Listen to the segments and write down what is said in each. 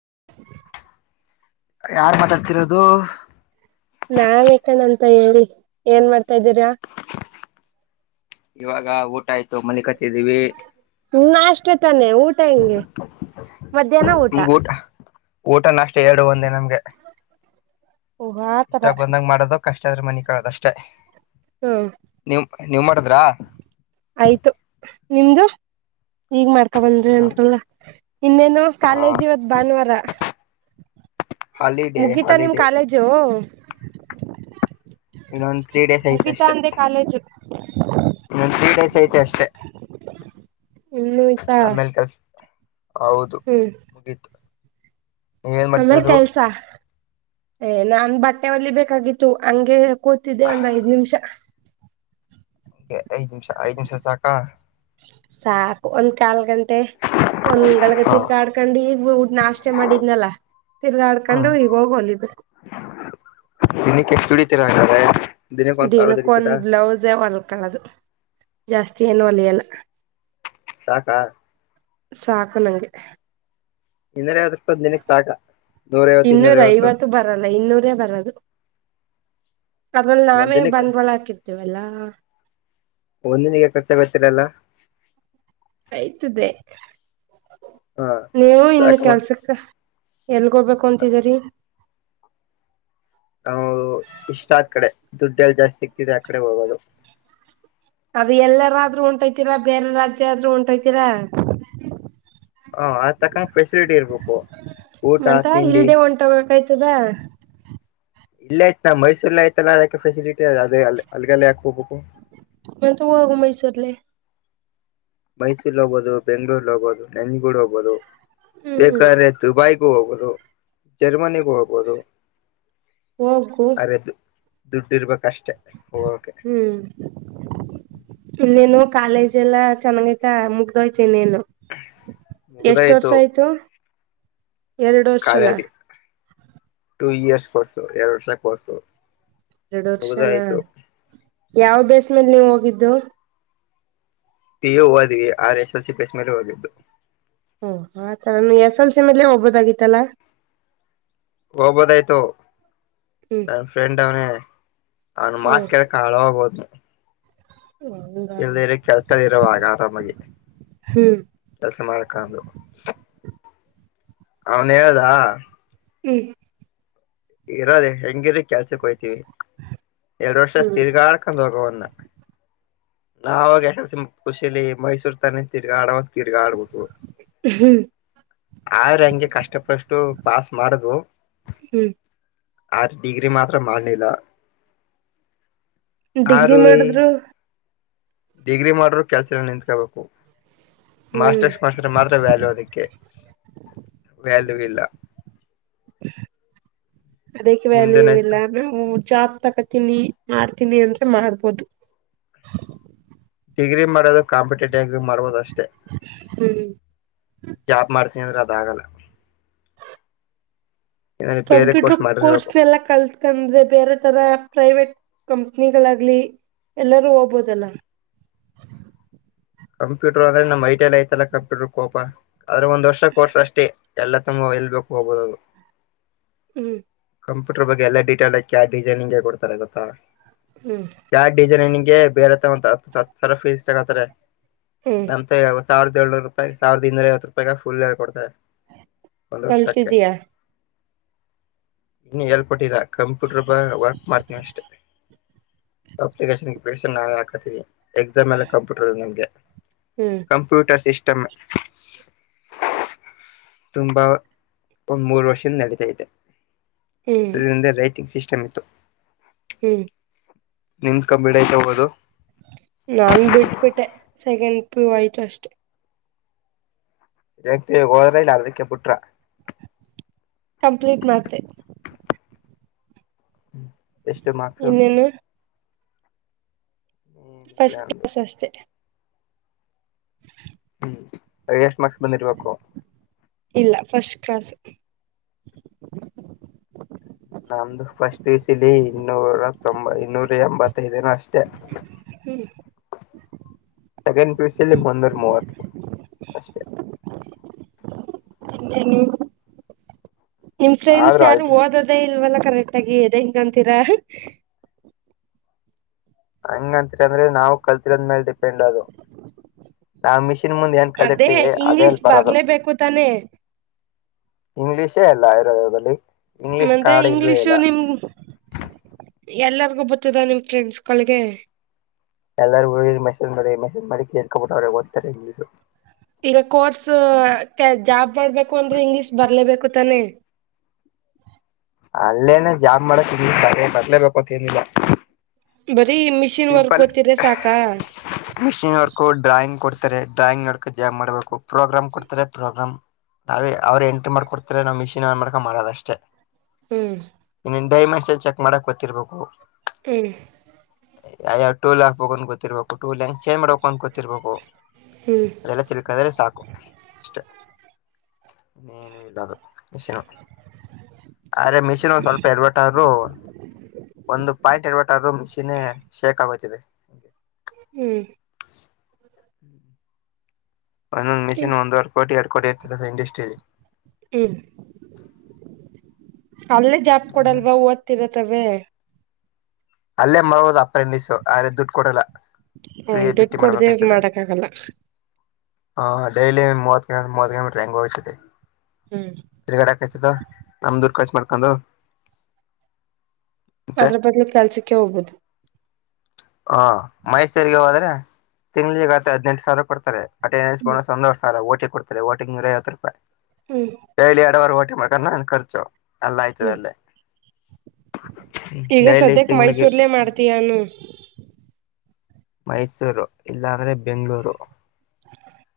[unintelligible] ಯಾರ್ ಮಾತಾಡ್ತಿರೋದು ನಾವೇಕಣ್ಣ ಅಂತ ಹೇಳಿ ಏನ್ ಮಾಡ್ತಾದೀರಾ ಇವಾಗ ಊಟ ಆಯ್ತು ಮಲ್ಲಿ ಕ ಹತ್ತಿದ್ದೀವಿ ನಾಷ್ಟಾ ತಾನೆ ಊಟ ಹೆಂಗೆ ಮಧ್ಯಾಹ್ನ ಊಟ ಊಟನ ಅಷ್ಟೇ ಎರಡು ಒಂದೇ ನಮ್ಗೆ ಓ ಆತರ ಇಷ್ಟ ಬಂದಂಗ ಮಾಡೋದು ಕಷ್ಟ ಅದ್ರ ಮನಿ ಕದಷ್ಟೇ ಹ್ಮ್ ನೀವ್ ನೀವ್ ಮಾಡದ್ರ ಆಯ್ತು ನಿಮ್ದು ಈಗ್ ಮಾಡ್ಕೊ ಬಂದ್ರಿ ಅಂತಲ್ಲ ಇನ್ನೇನು ಕಾಲೇಜ್ ಇವತ್ ಭಾನುವಾರ ಹಾಲಿಡೇ ಮುಗೀತಾ ನಿಮ್ ಹಾಲಿಡೇ ಕಾಲೇಜು ಇನ್ನೊಂದ್ ತ್ರೀ ಡೇಸ್ ಐತೆ ಮುಗಿತಾ ಅಷ್ಟೆ ಅಂದೆ ಕಾಲೇಜು ಸ ಐತೆ ಅಷ್ಟೆ ಇನ್ನು ಆಯ್ತಾ ಆಮೇಲೆ ಕೆಲ್ಸ ಹೌದು ಹ್ಮ್ ಮುಗೀತು ನೀವ ಏನ್ ಆಮೇಲ್ ಮಾಡ್ತಿರೋದು ಕೆಲ್ಸ ಏ ನನ್ ಬಟ್ಟೆಲಿ ಬೇಕಾಗಿತ್ತು ಹಂಗೆ ಕೂತಿದ್ದೆ ಒಂದ್ ಐದ್ ನಿಮಿಷ ನಿಮಿಷ ಐ ನಿಮಿಷ ಸಾಕಾ ಸಾಕು ಒಂದ್ ಕಾಲ್ ಗಂಟೆ ಒಂದ್ ಳಗ ಹ ತಿೀರ್ಕಾ ಆಡ್ಕೊಂಡು ಈಗ ಹಡ್ ನಾಸ್ೆ ಮಾಡಿದ್ನಲ್ಲ ತಿರ ಹ ನಡಕಂಡ ಹೋಗಗೋಗಲಿ ದಿನಕ್ಕೆ ಎಷ್ಟು ದುಡಿತೀರಾ ಹಂಗಾದ್ರೆ ದಿನಕ್ಕೆ ಒಂದ್ ಸಾವಿರ ದಿನಕ್ಕ ಒಂದ್ ದುಡಿತೀರಾ ಬ್ಲೌಸೇ ಹೊಲ್ಕಳದು ಜಾಸ್ತಿ ಏನು ಹೊಲಿಯಲ್ಲ ಸಾಕಾ ಸಾಕು ನಂಗೆ ಇನ್ನೂರ ಯಾವ್ದ ಇಪ್ಪ ದಿನಕ್ ಸಾಕ ನೂರ ಐವತ್ತು ಇನ್ನೂರ ಐವತ್ತು ಬರಲ್ಲ ಇನ್ನೂರೇ ಬರದು ಅದ್ರಲ್ಲಿ ಒಂದ್ ನಾವೇ ದಿನಕ್ಕೆ ಬಂಡವಾಳ ಹಾಕಿರ್ತೀವಲ್ಲಾ ಒಂದಿನಿಗೆ ಖರ್ಚಾಗೊತ್ತೀರಲ್ಲ ಆಯ್ತದೆ ಹ ನೀವು ಇನ್ನು ಸಾಕ ಕೆಲ್ಸಕ್ಕ ಎಲ್ಗೋಗ್ಬೇಕು ಅಂತಿದೀರಿ ದುಡ್ಡು ಎಲ್ಲ ಜಾಸ್ತಿ ಸಿಗ್ತಿದೆ ಆ ಕಡೆ ಹೋಗದು ಆದ್ರರು ಉಂಟೈತಿರಾ ಬೇರೆ ರಾಜ್ಯ ಆದ್ರರು ಉಂಟೈತೀರಾ ಹಾ ಅದ್ ತಕ್ಕಂಗ ಫೆಸಿಲಿಟಿ ಇರ್ಬೇಕು ಊಟ ಮಂತ ತಿಂಡಿ ಇಲ್ದೇ ಹೊಂಟೋಗಬೇಕಾಯ್ತದ ಇಲ್ಲ ಆಯ್ತ ನಾ ಮೈಸೂರ್ಲ್ಲ ಆಯ್ತಲ್ಲ ಅದಕ್ಕೆ ಫೆಸಿಲಿಟಿ ಅ ಅದೇ ಅಲ್ಲಿಗೆಲ್ಲ ಯಾಕಕ್ ಹೋಗಬೇಕು ಮ ತ ಹೋಗು ಮೈಸರ್ಲ್ಲಿ ಮೈಸೂರ್ ಹೋಗಬೋದು ಬೆಂಗಗಳೂರ್ ಹೋಗಬೋದು ನೆಂಜಗೂಡ್ ಹೋಗಬೋದು ಹ್ಮ್ ಬೇಕಾದ್ರೆ ದುಬೈಗೂ ಹೋಗ್ದು ಜರ್ಮನಿಗೂ ಹೋಗಬೋದು ಹೋಗು ದುಡ್ಡು ಇರ್ಬೇಕ ಅಷ್ಟೇ ಹ್ಮ್ ಇನ್ನೇನು ಕಾಲೇಜ್ ಎಲ್ಲಾ ಚೆನ್ನಾಗ ಐತ ಮುಗ್ದೋಯತೆತನೇನು ಎಷ್ಟ ಮುಗ್ದಾಯ್ತು ವರ್ಷ ಆಯ್ತು ಎರಡು ವಷನಾ ಕಾಲೇಜ್ ಟೂ ಇಯರ್ಸ್ ಕೊರ್ಸು ಎರಡು ವರ್ಷ ಕೊರ್ಸು ಎರಡು ವರ್ಷನ ಯಾವ ಬೇಸ್ ಮಲ್ ನೀವು ಹೋಗಿದ್ದು ಪಿ ಎ ಹದ್ವಿ R S L C pass ಮೇಲೆ ಹೋಗಿದ್ದು ಓ ಆತರ ನೀ ಎಸ್ ಎಲ್ಸ ಮೇಲೆ ಹೋಗಬೋದಾಗಿತ್ತಲ್ಲಾ ಹೋಗ್ಬೋದಾಯ್ತು ಹ್ಮ್ ನನ್ನ ಫ್ರೆಂಡ್ ಅವನೇ ಅವನು ಮಾತ್ ಹ್ಮ್ ಕಳ್ಕ್ ಹಾಳ ಹೋಗೋದು ಇಲ್ಲದ ಕೆಲ್ಸದಲ್ಲಿ ಇರವಾಗ ಆರಾಮಾಗಿ ಹ್ಮ್ ಕೆಲಸ ಮಾಡಕಂದು ಅವನ್ ಹೇಳುದಾ ಹ್ಮ್ ಇರದೆ ಹೆಂಗಿರಿ ಕೆಲ್ಸಕ್ ಹಯ್ತೀವಿ ಎರಡ್ ವರ್ಷ ಹ್ಮ್ ತಿರ್ಗಾ ಆಡ್ಕೊಂಡ್ ಹೋಗವನ್ನ ನಾವಾಗಸ ಖುಷಿಲಿ ಮೈಸೂರ್ ತಾನೆಂತೀರ್ ಆಡ ತಿರ್ಗಾ ಆಡ್ಬಿಟ್ಟ ಆದ್ರ ಹಂಗೆ ಕಷ್ಟಪಷ್ಟು ಪಾಸ್ ಮಾಡುದು ಹ್ಮ್ ಆ ಡಿಗ್ರಿ ಮಾತ್ರ ಮಾಡಿಲ್ಲ ಡಿಗ್ರಿ ಮಾಡಿದ್ರು ಡಿಗ್ರಿ ಮಾಡ್ರರು ಕೆಲ್ಸ ಎ ನಿಂತ್ಕೋಬೇಕು ಹ್ಮ್ ಮಾಸ್ಟರ್ಸ್ ಮಾಡ್ಸ್ರೆ ಮಾತ್ರ ವ್ಯಾಲ್ಯೂ ಅದಕ್ಕೆ ವ್ಯಾಲ್ಯೂ ಇಲ್ಲ [inaudible] ಅದಕ್ಕೆ ವ್ಯಾಲ್ಯೂ ನಿಮ್ದೇನಯ್ತು ಇಲ್ಲ ಜಾಬ್ ತಕತೀನಿ ಮಾಡ್ತೀನಿ ಅಂದ್ರೆ ಮಾಡ್ಬೋದು ಡಿಗ್ರಿ ಮಾಡೋದು ಕಾಂಪಿಟೇಟಿವ್ ಆಗಿ ಮಾಡೋುದು ಅಷ್ಟೇ ಹ್ಮ್ ನೀ ಅಂದ್ರೆ ಅದ ಆಾಗಲ್ಲ ಬೇರೆ ಕಂಪ್ಯೂಟರ್ ಕೋರ್ಸ್ ಮಾಡಿರ್ಬೇಕು ಎಲ್ಲ ಕಲ್ತ್ಕಂದ್ರೆ ಬೇರೆ ತರ ಪ್ರೈವೇಟ್ ಕಂಪನಿಗಳಾಗ್ಲಿ ಎಲ್ಲಾರೂ ಹೋಗ್ಬೋದಲ್ಲ ಕಂಪ್ಯೂಟರ್ ಅಂದ್ರೆ ನಮ್ ಐಟಲ್ ಐ್ತಲ್ಲ ಕಂಪ್ಯೂಟರ್ ಕೋಪ ಆದ್ರೆ ಒಂದ್ ವರ್ಷ ಕೋರ್ಸ್ ಅಷ್ಟೇ ಎಲ್ಲ ತುಂಬ ಇಲ್ಬೇಕು ಹೋಗಬೋುದು ಅದು ಹ್ಮ್ ಕಂಪ್ಯೂಟರ್ ಬಗ್ಗೆಟೇಲ್ಯ ಡಿಸೈನಿಂಗ್ ಕೊಡ್ತಾರೆ ಗೊತ್ತಾ ಹ್ಮ್ ಯಾವ ಡಿಸೈನಿಂಗ್ ಬೇರೆತ್ತ ಒಂತ ಹ ಹತ್ ಸಾವಿರ ಫೀಸ್ ತಗತಾರೆ ಹ್ಮ್ ಅಂತ ವ್ಯೆ ಸಾವಿರದ ಏನೂರು ರೂಪಾಯಿ ಸಾವಿದ ಇೂೈಐವ ರೂಾಯಗ ಲ್ಳ್ ಕೊಡ್ತಾರೆ ಕಲ್ತಿದ್ದೀಯಾ ಇನ್ನು ಎೇಲ್ಪಟ್ಟೀರಾ ಕಂಪ್ಯೂಟರ್ ಬ ವರ್ಕ್ ಮಾಡ್ತೀನಿ ಅಷ್ಟೆ ಅಪ್ಲಿಕೇಶನ್ಲಿಕೇಶನ್ ನಾವೇ ಹಾಕತೀವಿ ಎಕ್ಸಾಮ್ ಎಲ್ಲ ಕಂಪ್ಯೂಟರ್ ನಮಗೆ ಹ್ಮ್ ಕಂಪ್ಯೂಟರ್ ಸಿಸ್ಟಮ್ ತುಂಬಾ ಒ ಮೂರ್ ವರ್ಷದ ನಡೀತಾೈತೆ ಹ್ಮ್ ಅದರಿಂದ ರೈಟಿಂಗ್ ಸಿಸ್ಟಮ್ ಇತ್ತು ಹ್ಮ್ ನಿಮ್ ಕಂಬಿಡೈತ ಹೋಗೋದು ನಾನ್ ಬಿಟ್ಬಿಟ್ಟೆ ಸೆಕೆಂಡ್ ಪ ಐಟ್ ಅಷ್ಟೆ ಪ ಗೋದಲಲಿ ಅದಿಕ ಪುಟ್ರ ಕಂಪ್ಲೀಟ್ ಮಾಡ್ತೆ ಎಷ್ಟು ಮಾಡಾರ್ಕ್ಸು ಇನ್ನೇನು ಇಲ್ಲ ಫಸ್ಟ್ ಅಂದು ಕ್ಸ್ ಅಷ್ಟೆ ಯಷಕ್ಸ್ ಬಂದಿರ್ಬೇಕಕ್ಕೋ ಇಲ್ಲ ಫಸ್ಟ್ ಕ್ಲಾಸ್ ನಮ್ದು ಫಸ್ಟ್ ವಸ ಇಲಿ ಇನ್ನೂರ ತೊಂಬ ಇನ್ನೂರ ಎಂಬತ್ತದನ ಅಷ್ಟೇ ಹ್ಮ್ ಸೆಕ್ ಪಲ್ಲಿ ಮಂದೂರ್ ಮೂವತ್ತು ಅಷ್ಟೇ ಇನ್ನೇನು ನಿಮ್ ಫ್ರೆಂಡ್ಸ್ ಆದ್ರೂ ಯಾರು ಆಯ್ತು ಓದದೇ ಇಲ್ವಲ್ಲ ಕರೆಕ್ ಆಗಿ ಎದೆ ಹಂಗಂತೀರಾ ಹಂಗಂತರಿ ಅಂದ್ರೆ ನಾವವು ಕಲ್ತಿರೋದ್ಮೇಲ್ ಡಿಪೆಂಡ್ ಅದು ನಾವು ಮಿಷಿನ್ ಮುಂದೆ ಏನ್ ಕಲ್ರ್ತೀವಿ ಅದೇಲ್ಲಿ ಬರದು ಹೆ ಇಂಗ್ಲಿಷೇ ಎಲ್ಲ ಇರೋಧ್ ಆದ್ರಳಿ ಮತ್ತೆ ಇಂಗ್ಲಿಷು ನಿಮ ಎಲ್ಲರಿಗೂ ಗೊತ್ತಿದ ನಿಮ್ ಫ್ರೆಂಡ್ಸ್ಗಳಿಗೆ ಎಲ್ಲರೂ ಹು ಮೆಸೇಜ್ ಮಾಡಿ ಮೆಸೇಜ್ ಮಾಡಿ ಕೇಳ್ಕೊಬಿಟ್ಟ ಅವ್ರ ಓದತಾರೆ ಇಂಗ್ಲೀಸು ಈಗ ಕೋರ್ಸ್ ಜಾಬ್ ಮಾಡ್ಬೇಕು ಅಂದ್ರೆ ಇಂಗ್ಲಿಷ್ ಬರ್ಲೇಬೇಕು ತಾನೆ ಅಲ್ಲೇನ ಜಾಮ್ ಮಾಡೆ ಬರ್ಲೇಬೇಕತ್ ಏನಿಲ್ಲ ಬರೀ ಮಿಷಿನ್ ವರ್ಕ್ ಸಿಂಪಲ್ ಗೊತ್ತಿದ್ರೆ ಸಾಕಾ ಮಿಷಿನ್ ವರ್ಕ್ ಡ್ರಾಯಿಂಗ್ ಕೊಡ್ತಾರೆ ಡ್ರಾಯಿಂಗ್ ಮಾಡಾಕ ಜಾಗ್ ಮಾಡ್ಬೇಕು ಪ್ರೋಗ್ರಾಮ್ ಕೊಡ್ತಾರೆ ಪ್ರೋಗ್ರಾಮ್ ನಾವೇ ಅವ್ರು ಎಂಟ್ರಿ ಮಾಡ್ಕೊಡ್ತರ ನಾವವು ಮಿಷಿನ್ ಮಾಡ್ಕ ಮಾಡೋದಷ್ಟೇ ಹ್ಮ್ ಡೈಮೆಂಡ್ಸ್ ಚೆಕ್ ಮಾಡಕ್ ಗೊತಿರ್ಬೇಕು [unintelligible] ಯಯಾವ ಟೋಲ್ ಕ್ಬೇಕಕ ಅ ಗೊತ್ತರ್ಬೇಕ ಟ ಲ್ಕ್ ಚೇ್ಬೇಕ ಅಂತ ಗ ತಿರ್ಬೇಕು ಹ್ಮ್ ಅದೆಲ್ಲ ತಿರ್ಕಾದ್ರೆ ಸಾಕು ಅಷ್ಟೆ ಇನ್ನೇನೂ ಇಲ್ಲ ಅದು ಮಷಿನ ಆದ್ರೆ ಮಿಷಿನ್ ಒಂದ ಸ್ವಲ್ಪ ಯಡಾವಟು ಆದ್ರೂ ಒಂದು ಪಾಯಿಂಟ್ ಎಡ್ಬಟ್ಟರು ಮಿಷನ್ [unintelligible] ಹ್ಮ್ ಒಂದೊಂದಂದು ಮಿಷನ್ ಒಂದುವರೆ ಕೋಟಿ ಎರಡು ಕೋಟ ಇರ್ತದೆ ಇಂಡಸ್ಟ್ರಿಲ್ಲಿ ಹ್ಮ್ ಅಲ್ಲೇ ಜಾಪ್ ಕೊಡಲ್ವಾ ವತ್ತಿರತ್ತ ತವೆೇ ಅಲ್ಲೇ ಮೋದು ಅಪ್ರೆಂಡಸು ಆದ್ರೆ ದುಡ್ಡು ಕೊಡಲ್ಲ ಹ್ಮ ಫ್ರೀಯ ದುಡ್ಡು ಬಿಟ್ಟಿ ಕೊಡ್ದೇ ಮಾಡಕ್ ಆಗಲ್ಲ ಹ್ ಡೈಲಿ ಮೂವತ್ತು ಮೂವ ಕಿಲೋಮೀಟರ್ ಹೆಂಗೋ ಹಯ್ತದೆ ಹ್ಮ್ ತಿರ್ಗಡೆ ಆಕಾಯ್ತದ ನಮ್ದೂರ್ ಕರ್ಸ ಮಾಡ್ಕೊಂಡು ಮತ್ತೆ ಅದ್ರ ಬದ್ಲು ಕೆಲ್ಸಕ್ಕೆ ಹೋಗ್ಬೋದು ಹಾ ಮೈಸೂರಿಗೆ ಹೋದ್ರೆ ತಿಂಗ್ಳಿಗೆಗ ಆತ ಹದ್ನೆೆಂಟು ಸಾವಿರ ಕೊಡ್ತಾರೆ ಅನ್ ಸಂತೋಷ ಓಟಿ ಕೊಡ್ತೋಗ ನೂರ ಐವತ್ತು ರೂಪಾಯಿ ಹ್ಮ್ ಡೈಲಿ ಎಡುವರೆ ಓಟಿ ಮದನ ಅನ ಖರ್ಚು ಎಲ್ಲ ಹ್ಮ್ ಆಯ್ತದಲ್ಲೇ ಈಗ ಸದ್ಯಕ್ಕೆ ಮೈಸೂರ್ಲೆೇ ಮಾಡ್ತಯಾನು ಮೈಸೂರು ಇಲ್ಲಾ ಅಂದ್ರೆ ಬೆಂಗಳೂರು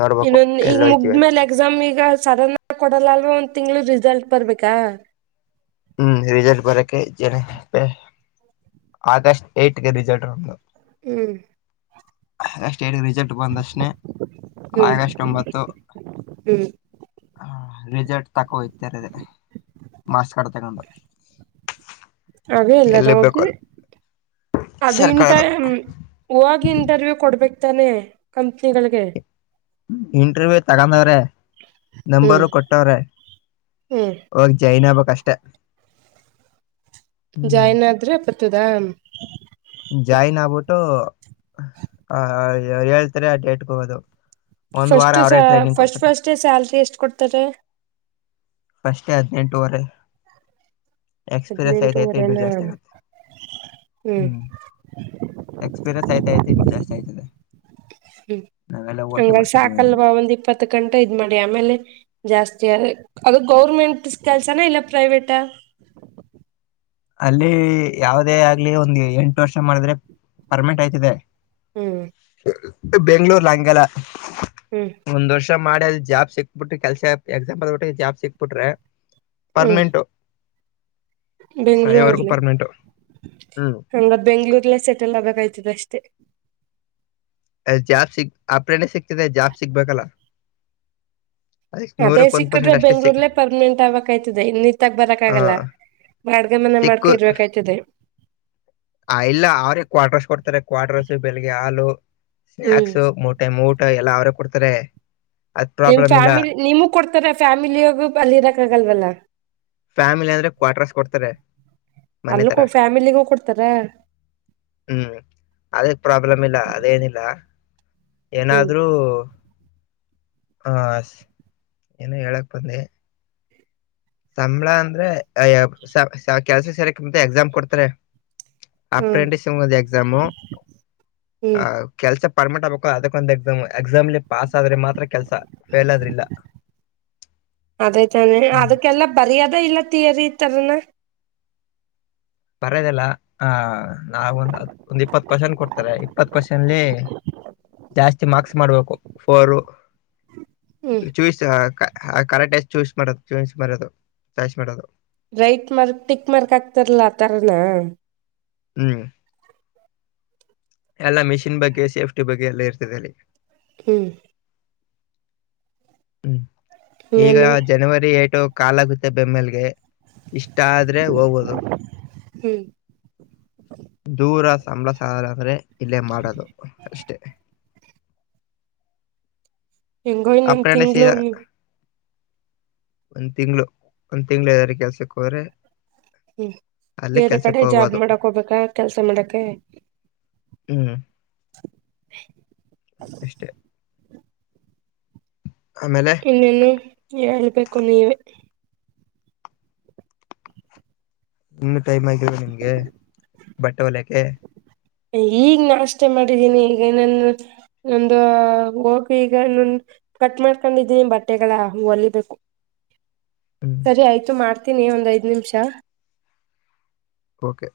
ನೋಡ್ಬೇಕು ಇನ್ನೊಂದ ಈಗ ಎಲ್ಲ ಹೋಯ್ತಿವಿ ಅಂತ ಮುಗ್ಮೇಲೆ ಎಕ್ಸಾಮ್ ಈಗ ಸಾಧಣ ಕೊಡಲ್ಲ ಅಲ್ವಾ ಒಂದ್ ತಿಂಗ್ಳ ರಿಸಲ್ಟ್ ಬರ್ಬೇಕಾ ಹ್ಮ್ ರಿಸಲ್ಟ್ ಭರಕ್ಕೆ ಆಗಸ್ಟ್ ಏಟ್ಗೆ ರಿಸಲ್ಟ್ ನಮ್ದು ಹ್ಮ್ ಆಗಸ್ಟ್ ಏಟ್ಗೆ ರಿಸಲ್ಟ್ ಬಂದಕ್ಷಣೆ ಆಗಸ್ಟ್ ಒಂಬತ್ತು ಹ್ಮ ರಿಸಲ್ಟ್ ತಕೋೋಗ್ತರ ಮಾರ್ಸ್ ಕಡೆ ತಗೊಂಡ ಅವೇ ಇಲ್ಲ ರೋಗಿ ಅದು ಇಟ ಸರ್ಕಾರದ ಹೋಗಿ ಇಂಟರ್ವ್ಯೂ ಕೊಡ್ಬೇಕು ಇತಾನೆ ಕಂಪ್ನಿಗಳಿಗೆ ಹ್ಮ್ ಇಂಟರ್ವ್ಯೂ ತಗೊಂಡವ್ರೆ ಹ್ಮ್ ನಂಬರು ಕೊಟ್ಟವ್ರೆ ಹ್ಮ್ ಒಾಗ ಜೈನ್ ಆಬ ಅಷ್ಟೇ ಜಾಯಿನ್ ಆದ್ರೆಪ್ಪತ್ತದಾ ಜಾಯಿನ್ ಆಗ್ಬಿಟ್ಟು ಆ ಹೇಳ್ತರಿ ಡೇಟ್ಗೆ ಹೋಗೋದು ಒಂದ್ ವಾರ ಫಸ್ಟ್ ಅವರೇ ಟ್ರೈನಿಂಗ್ ಫಸ್ಟ್ ಕೊಡ್ತಾರೆ ಫಸ್ಟ್ ಸ್ಯಲ್ರಿ ಎಷ್ಟ್ ಕೊಡ್ತಾರೆ ಫಾಸ್ಟ್ ಗೆ ಹದನೆಂಟುವರೆ ಎಕ್ಸ್ಪೀರಿಯನ್ಸ್ ಐತ ಐತೆ ಇನ್ನುೂ ಹದ್ನೆಂಟುವರೆನಾ ಜಾಸ್ತಿ ಆಗುತ್ತೆ ಹ್ಮ್ ಎಕ್ಸ್ಪಿರಿನ್ಸ್ ಆಯ್ತಐತಿ ಜಾಸ್ತಿ ಆಯತ ಹ್ಮ್ ಹಂಗ ಅಂದ್ರೆ ಸಾಕಲ್ವಾ ಒಂದ್ ಇಪ್ಪತ್ತು ಗಂಟೆ ಇದ್ ಮಾಡಿ ಆಮೇಲೆ ಜಾಸ್ತಿ ಅದು ಗೌರ್ಮೆಂಟ್ ಕೆಲ್ಸನಾ ಇಲ್ಲ ಪ್ರೈವೇಟ ಅಲ್ಲಿ ಯಾವದೇ ಆಗ್ಲಿ ಒಂದ ಎಂಟು ವರ್ಷ ಮಾಡಿದ್ರೆ ಪರ್ಮೆನೆಂಟ್ ಆಯ್ತಿದೆ ಹ್ಮ್ ಬೆಂಗ್ಳೂರ್ ನಂಗಲ್ಲ ಹ್ಮ್ ಒಂದ್ ವರ್ಷ ಮಾಡಲ್ ಜಾಬ್ ಸಿಕ್ಬಿಟ್ರಿ ಕೆಲ್ಸ ಎಕ್ಸಾಂಪಲ್ ಒಟ್ಟಿಗೆ ಜಾಬ್ ಸಿಕ್ಬಿಟ್ರಿ ಪರ್ಮನೆೆಂಟು ಬೆಂಗಳೂರುಲ್ಲಿ ಹ್ಮ್ ಹ ಬೆಂಗಳೂರುಲ ಸೆಟಲ್ ಅಬೇಕಾದಿತ್ತ ದಷ್ಟೇ ಅಲ್ಲಿ ಜಾಬ್ ಸಿಗ್ ಆಪ್ರೇನೆ ಸಿಗ್ತದೆ ಜಾಬ್ ಸಿಗ್ಬೇಕಲ್ಲ ಅದಕ್ಕೆ ಅದೇ ನೂರಕ್ಕೆ ಒಂದ್ ಸಿಕ್ಕಟ್ರೆ ಪರ್ಸೆಂಟ್ ಅಷ್ಟೇ ಬೆಂಗಳೂರು ಸಿಕ್ ಅಲ್ಲೇ ಪರ್ಮನೆಂಟ್ ಆಕ್ಯ್ತದೆ ಇನ್ನತ್ತಾಗ ಬರಕ್ ಆ ಆಗಲ್ಲ ಬಾಡಗೆ ಮನೆ ಮಾಡ್ಕ ಸಿಕ್ಕು ಇರ್ಬೇಕಾಯ್ತದೆ ಆ ಇಲ್ಲ ಅವ್ರಿಗೆ ಕ್ವಾರ್ಟರ್ಸ್ ಕೊಡ್ತಾರೆ ಕ್ವಾರ್ಟರ್ಸ್ ಬೆಳಿಗ್ಗೆ ಹಾಲು ಹ್ಮ್ ಸ್ನೇಕ್ಸ್ ಮೂಟೆ ಮೂಟ ಎಲ್ಲಾ ಅವ್ರ ಕೊಡ್ತಾರೆ ಅದ್ ನಿಮ್ ಪ್ರಾಬ್ಲಮ್ ಇಲ್ಲ ಫ್ಯಾಮಿಲಿ ನಿಮೂ ಕೊಡ್ತಾರ ಫ್ಯಾಮಿಲಿಯಾಗ ಅಲ್ಲಿ ಇರಕ್ ಆಗಲ್ವಲ್ಲ. ಫ್ಯಾಮಿಲಿ ಅಂದ್ರೆ ಕ್ವಾರ್ಟರ್ಸ್ ಕೊಡ್ತಾರೆ. ಮನೆ ಅಲ್ಲ ತರ ಫ್ಯಾಮಿಲಿಗೂ ಕೊಡ್ತಾರೆ. ಹ್ಮ್ ಅದೇ ಪ್ರಾಬ್ಲಮ್ ಇಲ್ಲ ಅದೇನಿಲ್ಲ ಹ್ಮ್ ಏನಾದ್ರೂ ಹಾ ಏನು ಹೇಳಕ್ ಬಂದೆ ಸಂಬಳ ಅಂದ್ರೆ ಕೆಲ್ಸ ಸೇರಕ ಮಂಚೆ ಎಕ್ಸಾಮ್ ಕೊಡ್ತಾರೆ ಹ್ಮ್ ಅಪೆಂಡಿಕ್ಸ್ ಎಕ್ಸಾಮು ಹ್ಮ್ ಆ ಕೆಲ್ಸ ಪರ್ಮನೆಂಟ್ ಆಗಬೇಕು ಅದಕ್ಕ ಒಂದು ಎಕ್ಸಾಮ್ ಎಕ್ಸಾಮ್ ಲೇ ಪಾಸ್ ಆದ್ರರೆ ಮಾತ್ರ ಕೆಲಸ ಫೇಲ್ ಆದರೆ ಇಲ್ಲ ಅದೇ ತಾನೆ ಅದಕ್ಕೆಲ್ಲ ಬರಿಯದ ಇಲ್ಲ ತಿಯರಿತರನ ಬರೆದಿಲ್ಲ ಆ ನಾವ ಒಂದ್ ಒಂದ್ ಇಪ್ಪತ್ ಕಕ್ವೆಶ್ಚನ್ ಕೊಡ್ತಾರೆ ಇಪ್ಪತ್ ಕ್ವೆಶ್ಚನ್ಲಿ ಜಾಸ್ತಿ ಮಾರ್ಕ್ಸ್ ಮಾಡ್ಬೇಕು ಫೋರ್ ಹ್ಮ್ ಚೂಸ್ ಕರೆಕ್ಟ್ ಸ್ ಚೂಸ್ ಮಾಡೋದು ಚೂಸ್ ಮಾಡೋದು ಚಾಯ್ಸ್ ಮಾಡೋದು ರೈಟ್ ಮಾರ್ಕ್ ಟಿಕ್ ಮಾರ್ಕ್ ಹಾಕ್ತಾರಲಾ ಆ ತರನ ಹ್ಮ್ ಎಲ್ಲಾ ಮಿಷಿನ್ ಬಗ್ಗೆ ಸೇಫ್ಟಿ ಬಗ್ಗೆ ಎಲ್ಲ ಇರ್ತದೆ ಅಲ್ಲಿ ಹ್ಮ್ ಹ್ಮ್ ಈಗ ಇನ್ನೇನು ಜನವರಿ ಏಟು ಕಾಲಾಗುತ್ತೆ ಬೆಮ್ಮೆಲ್ಗೆ ಇಷ್ಟ ಆದ್ರೆ ಹೋಗುದು ಹ್ಮ್ ದೂರ ಸಂಬಳಸಾರಾರ ಅಂದ್ರೆ ಇಲ್ಲೇ ಮಾಡದು ಅಷ್ಟೆ. ಹೆಂಗೋ ಇನ್ನೊಂದ್ ಅಪೆಂಡ್ ತಿಂಗ್ಳು ಸಿಯಾ ಹ್ಮ್ ಒಂದ್ ತಿಂಗಳ ಒಂದ್ ತಿಂಗಳ ಯದಾರ ಕೆಲ್ಸಕ್ಕೆ ಹೋದ್ರೆ. ಹ್ಮ್ ಅಲ್ಲಿ ಬೇರೆ ಕಡೆ ಕೆಲ್ಸಕ್ಕೆ ಜಾಬ್ ಹೋಗ್ಬೋದು ಮಾಡಕ್ ಹೋಗ್ಬೇಕಾ ಕೆಲ್ಸ ಮಾಡಕೆ ಹ್ಮ್ ಎಷ್ಟೇ ಇನ್ನೇನ್ನು ಹೇಳ್ಬೇಕು ನೀವೆ ಇನ್ನು ಟೈಮ್ ಆಗಿಲ್ವ ನಿಮ್ಗೆ ಬಟ್ಟೆ ಹೋಲಿಯಕೆ ಈಗ್ ನಾಷ್ಟಾ ಮಾಡಿದ್ದೀನಿ ಈಗ ನಾನು ಒಂದು ಹೋಗಿ ಈಗ ಕಟ್ ಮಾಡ್ಕೊಂಡಿದ್ದೀನಿ ಬಟ್ಟೆಗಳ ಹೋಲಿಬೇಕು. [inaudible] ಹ್ಮ್ ಸರಿ ಆಯ್ತು ಮಾಡ್ತೀನಿ ಒಂದ್ ಐದ್ ನಿಮಿಷ ಓಕೆ